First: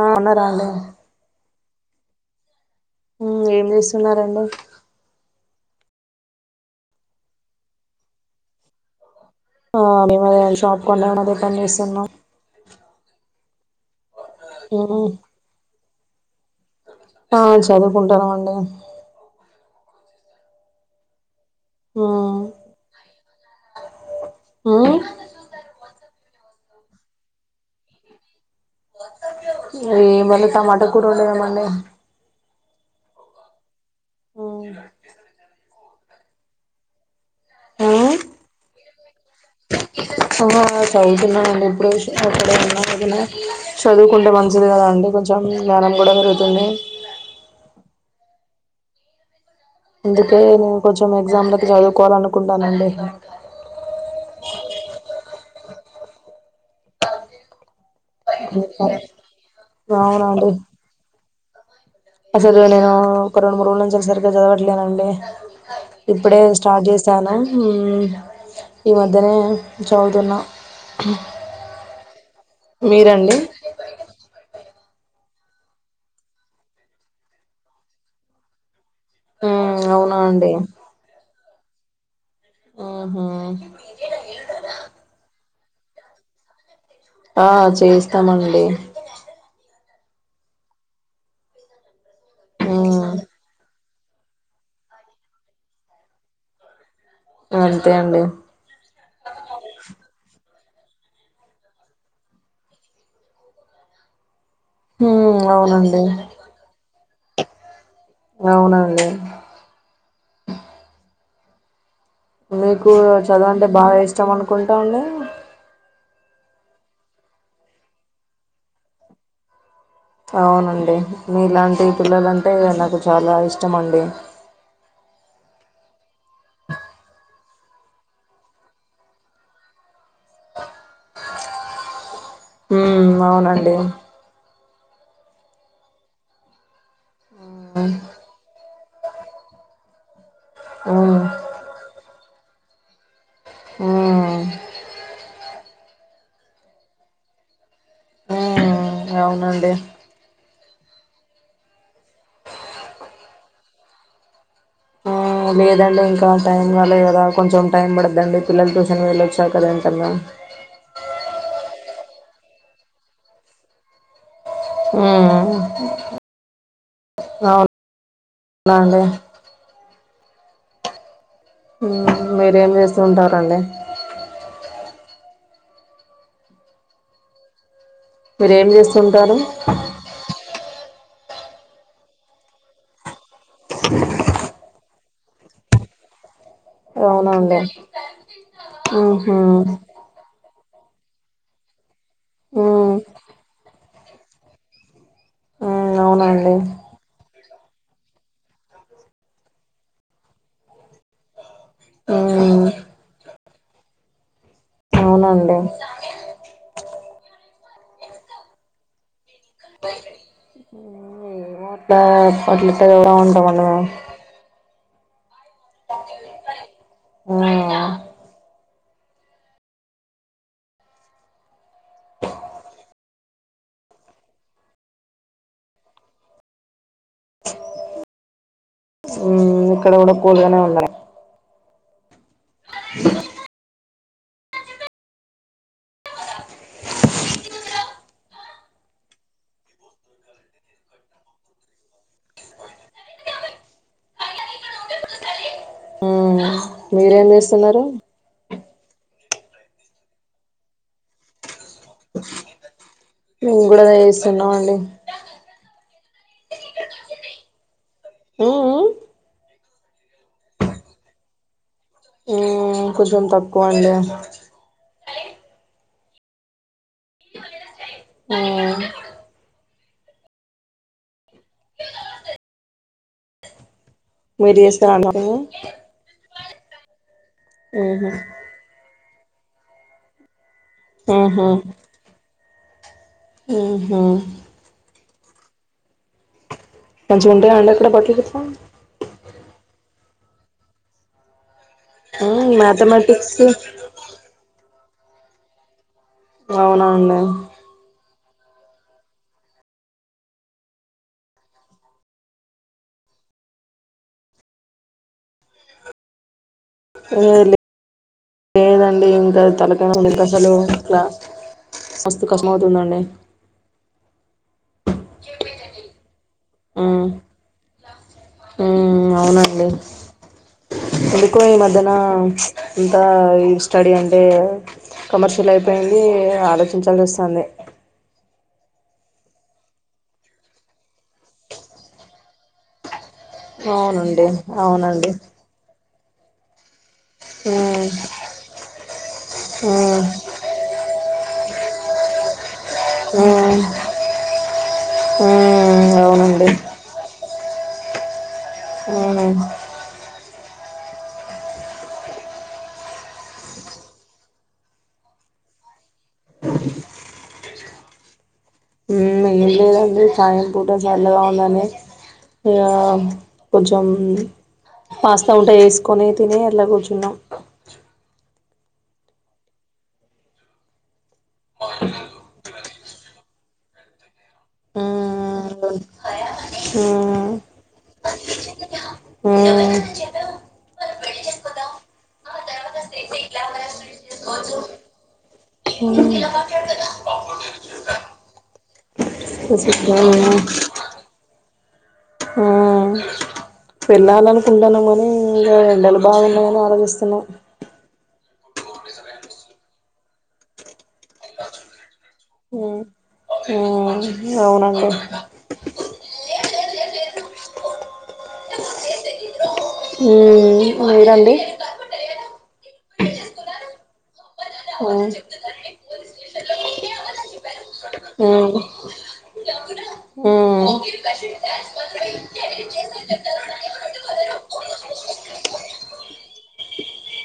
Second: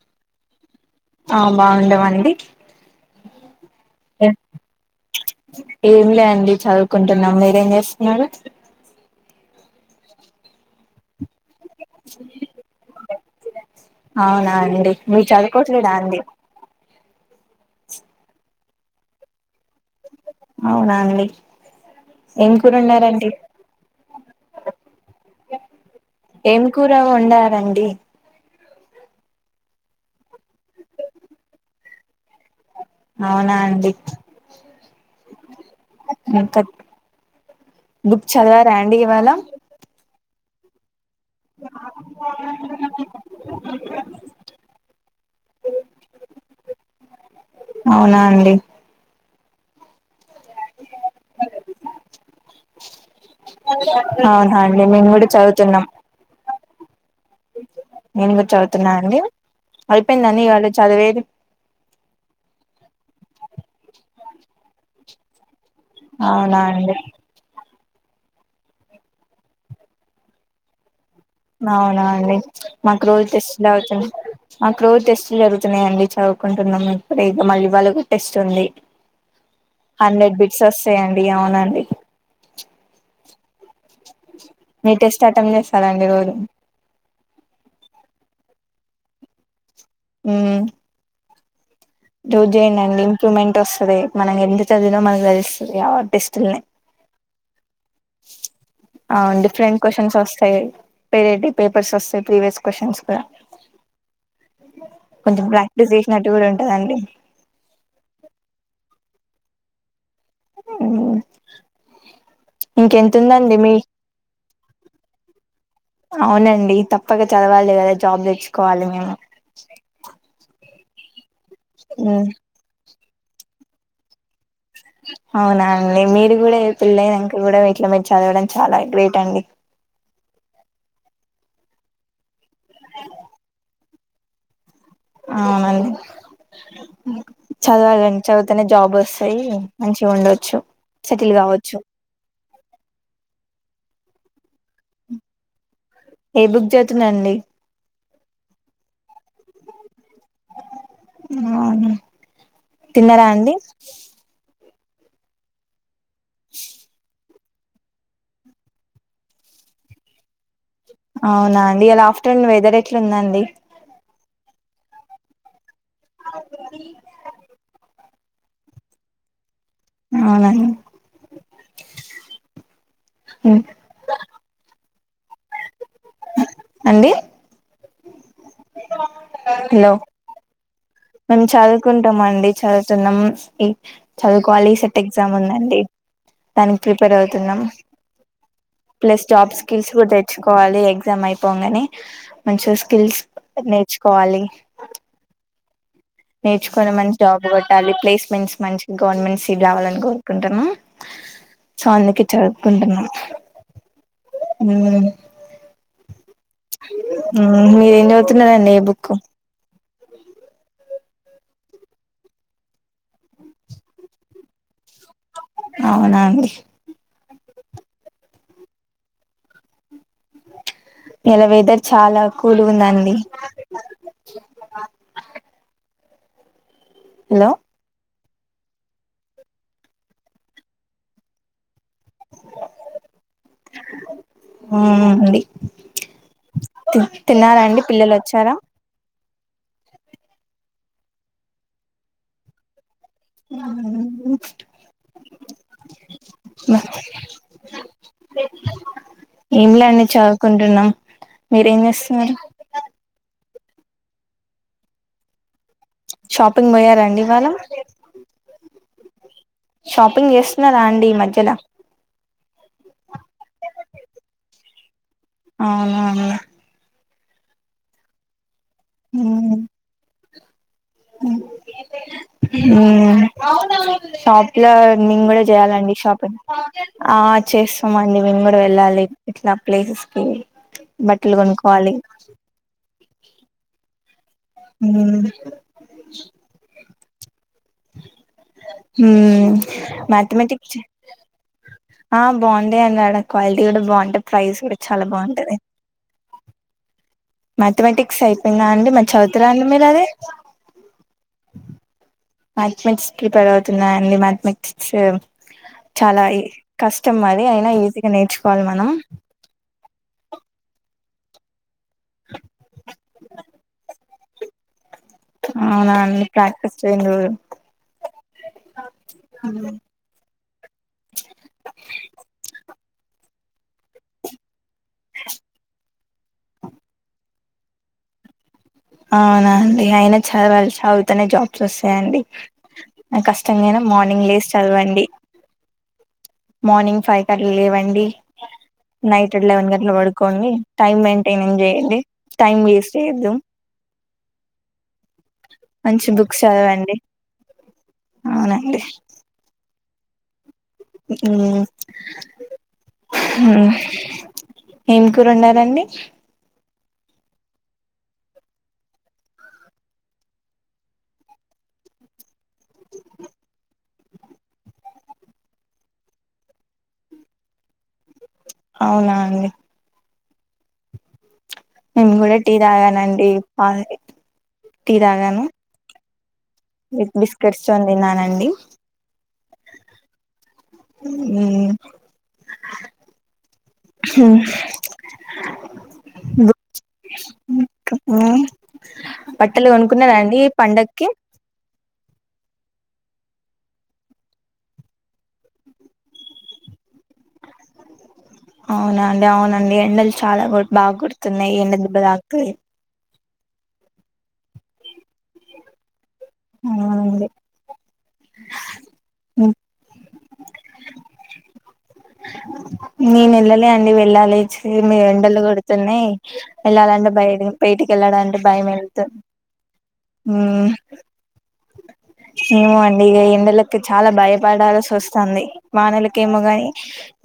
ఆ అన్నారాండే. ఆ బాగుండవండి. హ్మ్ ఏం చేస్తున్నారండి. ఏంలే అండి చదువుకుంటున్నాం. మీరేం చేస్తున్నారు. ఆ మేం ఈ మధ్యనే షాప్ కొందామని. పన్ చేస్తున్నాం. చినచ్చ్ అవునా అండి. మీరు చదువుకోవట్లేదాండి. అ ఆ చదువుకుంటానామండి. అవునా అండి. ఉమ్ ఏం కూర ఉన్నారంటే. ఉమ్ ఏం కూర వండారండి. ఈ మళ్ళీ టమాటా కూరే వండినామండి. అవునా అండి. ఎంతక్ ఉమ్ బుక్ చదివారాండి. ఇవాళ్ళ [unintelligible] చదువుతున్నానండి. ఇప్పుడే అక్కడ [unintelligible] చదువుకుంటే మంచిది. కదా అండి కొంచెం జ్ఞానం కూడా పెరుగుతుంది. అవునా అండి. అందుకే నేను కొంచెం ఎగ్జామ్ లోకి చదువుకోవాలనుకుంటానండి. చున్నాం. నేను కూడా చదువుతున్నా అండి. అయిపోయిందండి. అవునండి ఇవాళ చదివేది. అసలు నేను ఒక రెండు, మూడు రోజుల నుంచి సరిగ్గా చదవట్లేనండి. ఇప్పుడే అవునా స్టార్ట్ అండి చేశాను. హ్మ్ ఈ మధ్యనే చదువుతున్నా మా అవునా అండి. మాకు రోజు మీరండి టెస్ట్ బ్లాక్స్ ఉంది. మాక్ రోజు టెస్టులు జరుగుతున్నాయి అండి చదువుకుంటున్నాము ఇప్పుడ ఇక మళ్ళీ వాళ్ళ కూడా టెస్ట్ ఉంది మ్మ్ అవునా హండ్రెడ్ అండి బిట్స్ వస్తాయండి అవునండి ఆ స్లాడి పో ఆ చేస్తామండి ఉ రోజ్ చెయ్యండండి మ్మ్ ఇంప్రూవ్మెంట్ వస్ అది మనం ఎంత చదివిన మనన్నీ చదిస్తుంది కాబట్టి టెస్టుల్నే అంతే అండి అవున్ డిఫరెంట్ క్వశ్చన్స్ వస్తయ్ పేరెడ్డి పేపర్స్ వస్తయి ప్రీవియస్ క్వశ్చన్స్ కా మ్మ్ కొంచెం ప్రాక్టీస్ అవునండి చేసినట్టు కూడా ఉంటదండి అవునండి ఉ నీకు చదువంటే బాగా ఇష్టం అనుకుంటా అండి అవునండి తప్పక చదవాలి గదా జాబ్ తెచ్చుకోవాలి మేము డే మీ ఇలాంటి పిల్లల మ్మ్, అంటే ఇగా నాకు చా చాలా ఇష్టమండి అవునా అండి మీరు గూడా ఇగ పెళ్ళయినాంక గూడా ఇట్ల మీరు చదవడం చాలా గ్రేట్ అండి ఉ అవునండి అవునండి మ్మ్ చదవాలండి చదువ్ తనే జాబ్ వస్తాయి మంచిగుండొచ్చు మ్మ్ సెటిల్ కావచ్చు ఉమ్ ఏ బుక్ చేతున్నాండి ఉమ్ అవునండి అవును తిన్నారా అండి ఆ వేదాలు వాన్ టైమ్ బాలేదు కదా కొంచెం టైం పడదండి పిల్లలు టూషన్ వెళ్ళొచ్చారు కదా ఎంతన్నా అవునా అండి ఇలా ఆఫ్టర్నూన్ వెదర్ ఏట్లుందండీ ఉ ఉ అవున్ నండి అవునండి మీరేం చేస్తు ఉంటారండి అండి మీరేం చేస్తుంటారు హలో మేము చదువుకుంటాం అండి చదువుతున్నాం ఈ చదువు క్వాలిసేట్ ఎగ్జామ్ ఉందండి దానికి ప్రిపేర్ అవునండి అవుతున్నాం ప్లేస్ ఉహు జాబ్ స్కిల్స్ కూడా తెచ్చుకోవాలి ఎగసామ్ అయిపోంగనే మంచి ఉమ్ స్కిల్స్ నేర్చు పోవాలి ఆ నేర్చుకొని మంచి జాబ్ కొ లి ప్లేస్మెంట్స్ మంచి గవర్నమెంట్ సీటు రావాలని కోరుకుంటున్నా సో అందుకే ఉమ్ చదువుకుంటున్నా ఉ అవునండి ఆ మీది నేవుతున్నదండీ ఈ బుక్కు ఏమో అట్ల అవునండి ఊ ఇలా వెదర్ చాలా కూల్ ఉందండి హలో ఉమ్ ఇక్కడ గూడా కూల్ గానే ఉంద అ ఊ అండి తిన్నారా అండి పిల్లలు వచ్చారా ఆ మ్మ్ మీరేం జేస్తున్నారు ఏంలా అండి చదువుకుంటున్నాం మీరేం చేస్తున్నారు మేము గూడా అదే జేస్తున్నాం అండి షాపింగ్ పోయారాండి ఇవాళ ఉ ఉ షాపింగ్ చేస్తున్నారా అండి ఈ మధ్యలా కొంచెం తక్కువ అండి అవునా అ ఊ షాప్ మీరు లో చేస్తారా అండి మేము షాపింగ్ గూడా చేయాలండి షాపింగ్ ఆ చేస్తామండి మేము కూడా వెళ్ళాలి ఇట్లా ప్లేసెస్ కి బట్టలు కొనుక్కోవాలి ఊహు ఉ ఉంటాయండి అక్కడ బట్లు గిట్ల మ్యాథమెటిక్స్ ఆ మ్మ్ బాగుంటాయండి ఆడ మ్యాథమెటిక్స్ క్వాలిటీ కూడా బాగుంటే ప్రైస్ కూడా చాలా బాగుంటది అవునా అండి మాథమాటిక్ సిక్స్ అయిపోయిందా అండి మరి చదువుతున్నారా అండి మీరు అది మాథమాటిక్స్ ప్రిపేర్ అవుతున్నా అండి మాథమాటిక్స్ చాలా కష్టం ఏ అది అయినా ఈజీ లేదండి ఇంకా తలకా అసలు ఇట్లా మస్తు కసమ అవుతుందండి అవునాండి హ్మ్ హ్మ్ అవునండి ఎందుకో ఈ మధ్య నా స్టడీ అంటే కామర్షియల్ అయిపో అది ఆలోచించాల్సి వస్తాంది అవునా అండి అయినా చదవాలి చదువుతనే జాబ్స్ వస్తాయండి నా కష్టంగా అయినా అవునండి మార్నింగ్ లేసి చదవండి అవునండి మార్నింగ్ ఫైవ్ కట్లు ఉమ్, లేవండి నైట్ లెవెన్ కట్లు ఉమ్, పడుకోండి టైమ్ మెయింటైన్ చేయండి టైమ్ వేస్ట్ చేయదు హ్మ్ మంచి బుక్స్ అవునండి చదవండి అవునండి అవును ఏం కూర ఓండారండి లేదు అండి సాయంత్రం పూట చల్లగా ఉంది అని ఇగ కొంచం పాస్ట ఉంటే చేసుకొని కొంచం అలా కూర్చున్నాము అవునా అండి నేను కూడా టీ తాగానండి పా టీ తాగాను హ్మ్ తెర్చొ తిన్నానండి హ్మ్ ఉమ్ బట్టలు కొనుకున్నరండి పండగకి వెళ్ళాలి అనుకుంటాన్నాం కానీ ఇంకా ఎండలు బాగున్నా ని ఆలోచిస్తున్నాం అవునాండి అవునండి ఎండలు చాలా బాగా కోడుతున్నాయి ఎండ దెబ్బ తాకుతది హ్మ్ హ్మ్ అవునండి అవునండి హ్మ్ మీరు అండి నేను వెళ్ళలే అండి వెళ్ళాలి మీ ఎండలు కొడుతున్నాయి వెళ్ళాలంటే బయ బయటికి వెళ్ళాలంటే ఆ భయం వెతుంది ఉమ్ అవునండి ఏమో అండి ఇ ఎండలకి చాలా భయపడాల్సి వస్తుంది వానకి కెమోగాని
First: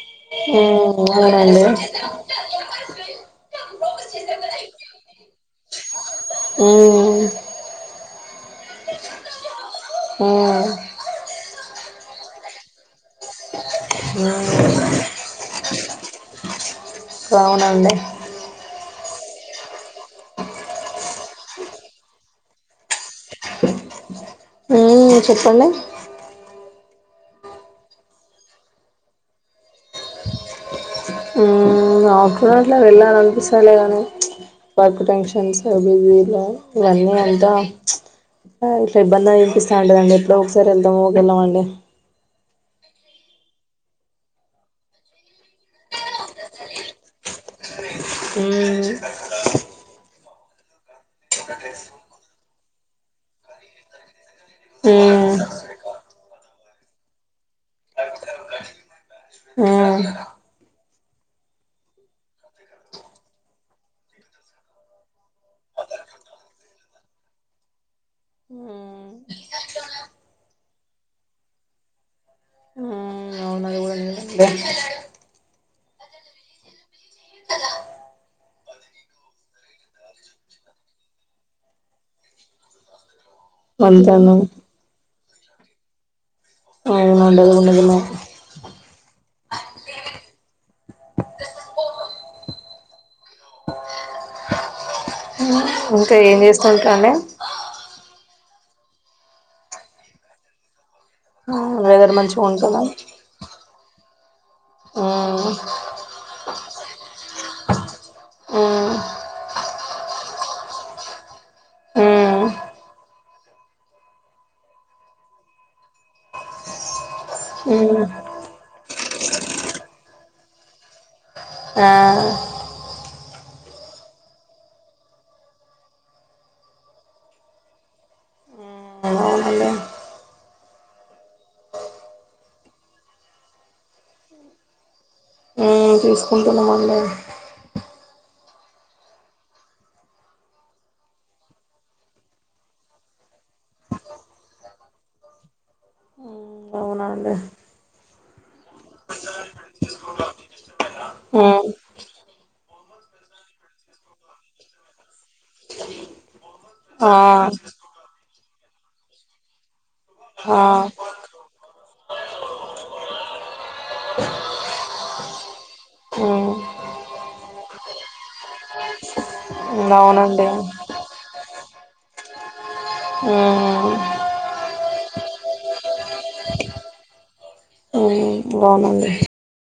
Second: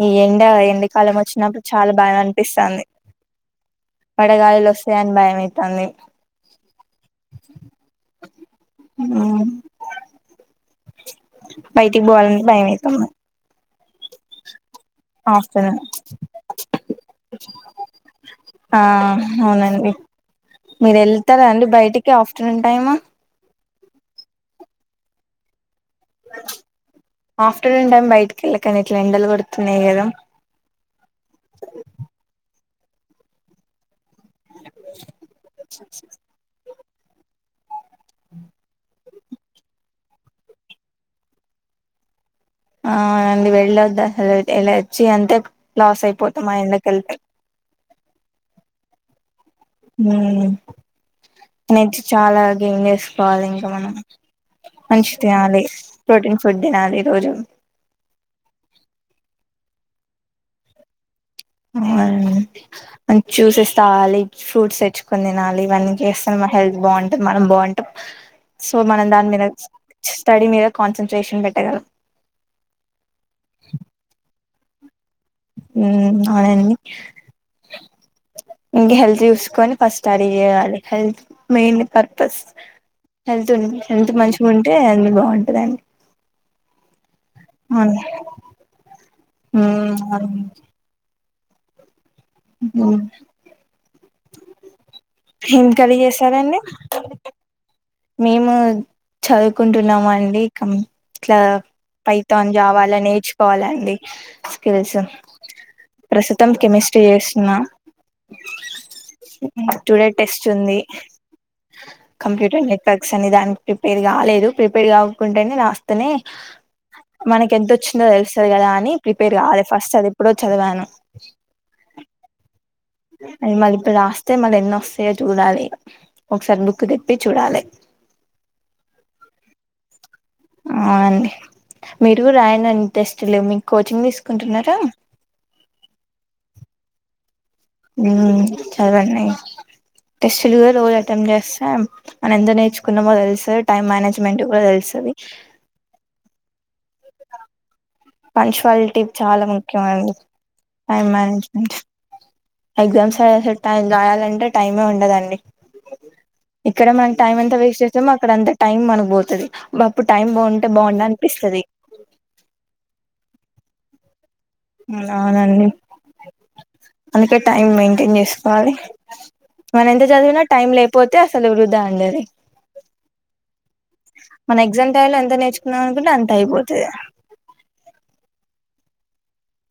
ఇయా అంటే ఉమ్ ఉమ్ ఉమ్, ఎండికాలం వచ్చినప్పుడు చాలా బాగా అనిపిస్తాంది వడగాయలు వస్తాయని భయమయితంది మ్మ్ ఆ అ బయటికి పోవాలంటే భయమతంది అఫ్టర్నూన్ బావున్నామండీ ఆ అవునండి మీరు వెళ్తారా అండి బయటికి ఆఫ్టర్నూన్ టైమ్ హ్మ్మ్ చెప్పండి ఆఫ్టర్నూన్ టైమ్ బయటికి వెళ్ళకని ఇట్లా ఎండలు కొడుతున్నాయి కదా ఈ ఆఫటర్నూలో వెళ్ళాలని అనిపిస్తాలేదు అండి వర్క్ టెన్షన్స్ లో బిజీలో ఇవ్వన్ని అంతా తాగ్ స ఇబ్బందిలు అనిపిస్తా ఉంటుదండి ఎప్పుడ ఒకసారి వెళ్దామో ఒక వెెళామండి ఆవునండి వెళ్ళొద్దు అసలు ఇలా వచ్చి అంతే లాస్ అయిపోతా మా ఎండకి వెళ్తే ఉమ్ నే ఎనెర్జ్ చాలా గేం చేసుకోవాలి ఇంకా మనం మంచి ఉమ్ తయాలి ప్రోటీన్ ఫుడ్ తినాలి రోజు ఉమ్ అ చూసేస్తవాలి ఫ్రూట్స్ తెచ్చుకొని తినాలి ఇవన్నీ చేస్త మన హెల్త్ బాగుంటుంది మనం బాగుంటాం సో మనం దాని మీద స్టడీ మీద కాన్సన్ట్రేషన్ పెట్టగలం బ మ్మ్ అవునండి ఇంకా హెల్త్ చూసుకొని ఫస్ట్ అది చేయాలి హెల్త్ మెయిన్ పర్పస్ హెల్త్ ఉన్ హెల్త్ వంతనం మంచిగా ఉంటే అన్ని బాగుంటాయి ఉంటదండి అన్న [inaudible] ఆ అవునండి మ్మ్ అవును ఇంకా ఏం చేసారండి చేస్తు కాంటే మేము చదువుకుంటున్నాము అండి ఇక ఇట్లా వెదర్ మంచిగా ఫైతన్ జావా ఉంటుందా అలా నేర్చుకోవాలండి తెలుసు మ్మ్ ప్రసతి మొత్తం కెమిస్ట్రీ చేస్తున్నా స్టూడెంట్ టెస్ట్ ఉంది మ్మ్ కంప్యూటర్ నెస్ ప్రస్ అని దానికి ప్రిపేర్ కాలేదు ప్రిపేర్ కాకుంటేనే రాస్తనే మనకి ఎంత మ్మ్ మ్మ్ వచ్చిందో తెలుస్తది కదా అని ప్రిపేర్ కాలేదు ఫస్ట్ అది ఎప్పుడో చదివాను ఆ అ మళ్ళీ ఇప్పుడు రాస్తే మళ్ళ ఎన్నొస్తాయో చూడాలి ఒకసారి బుక్ తిప్పి చూడాలి అవునండి అవునండి మీరు రాయండండి టెస్టులు మీకు కోచింగ్ తీసుకుంటున్నారా నేను తీసుకుంటున్నామండి చదండి టెస్ట్లు కూడా రోజు అటెండ్ చేస్తా మన ఎంద నేర్చుకున్నామో తెలుసంది టైం మేనేజ్మెంట్ కూడా తెలుసంది ఉమ్ అవునండి పంక్షువాలిటీ చాలా ముఖ్యం అండి టైం మ్మ్ మేనేజ్మెంట్ ఎగ్జామ్స్ అ ట రాయాలంటే టైమే ఉండదండి ఇక్కడ ఆ మనం టైం ఎంత వేస్ట్ చేస్తే మాకు ఇప్పుడు అంత టైం మనకుపోతది అప్పుడు టైం ఆ బాగుంటే బాగు అనిపిస్తది అవునండి మ్మ్ అందుకే టైం మెయింటైన్ చేసుకోవాలి మన ఎంత చదివిన అవునండి టైం లేకపోతే అసలు వృధా అండది మ్మ్ మన ఎగ్జామ్ టైంలో ఎంత నేర్చుకున్నాం అనుకుంటే అంత అయిపోతుంది మ్మ్ అవునండి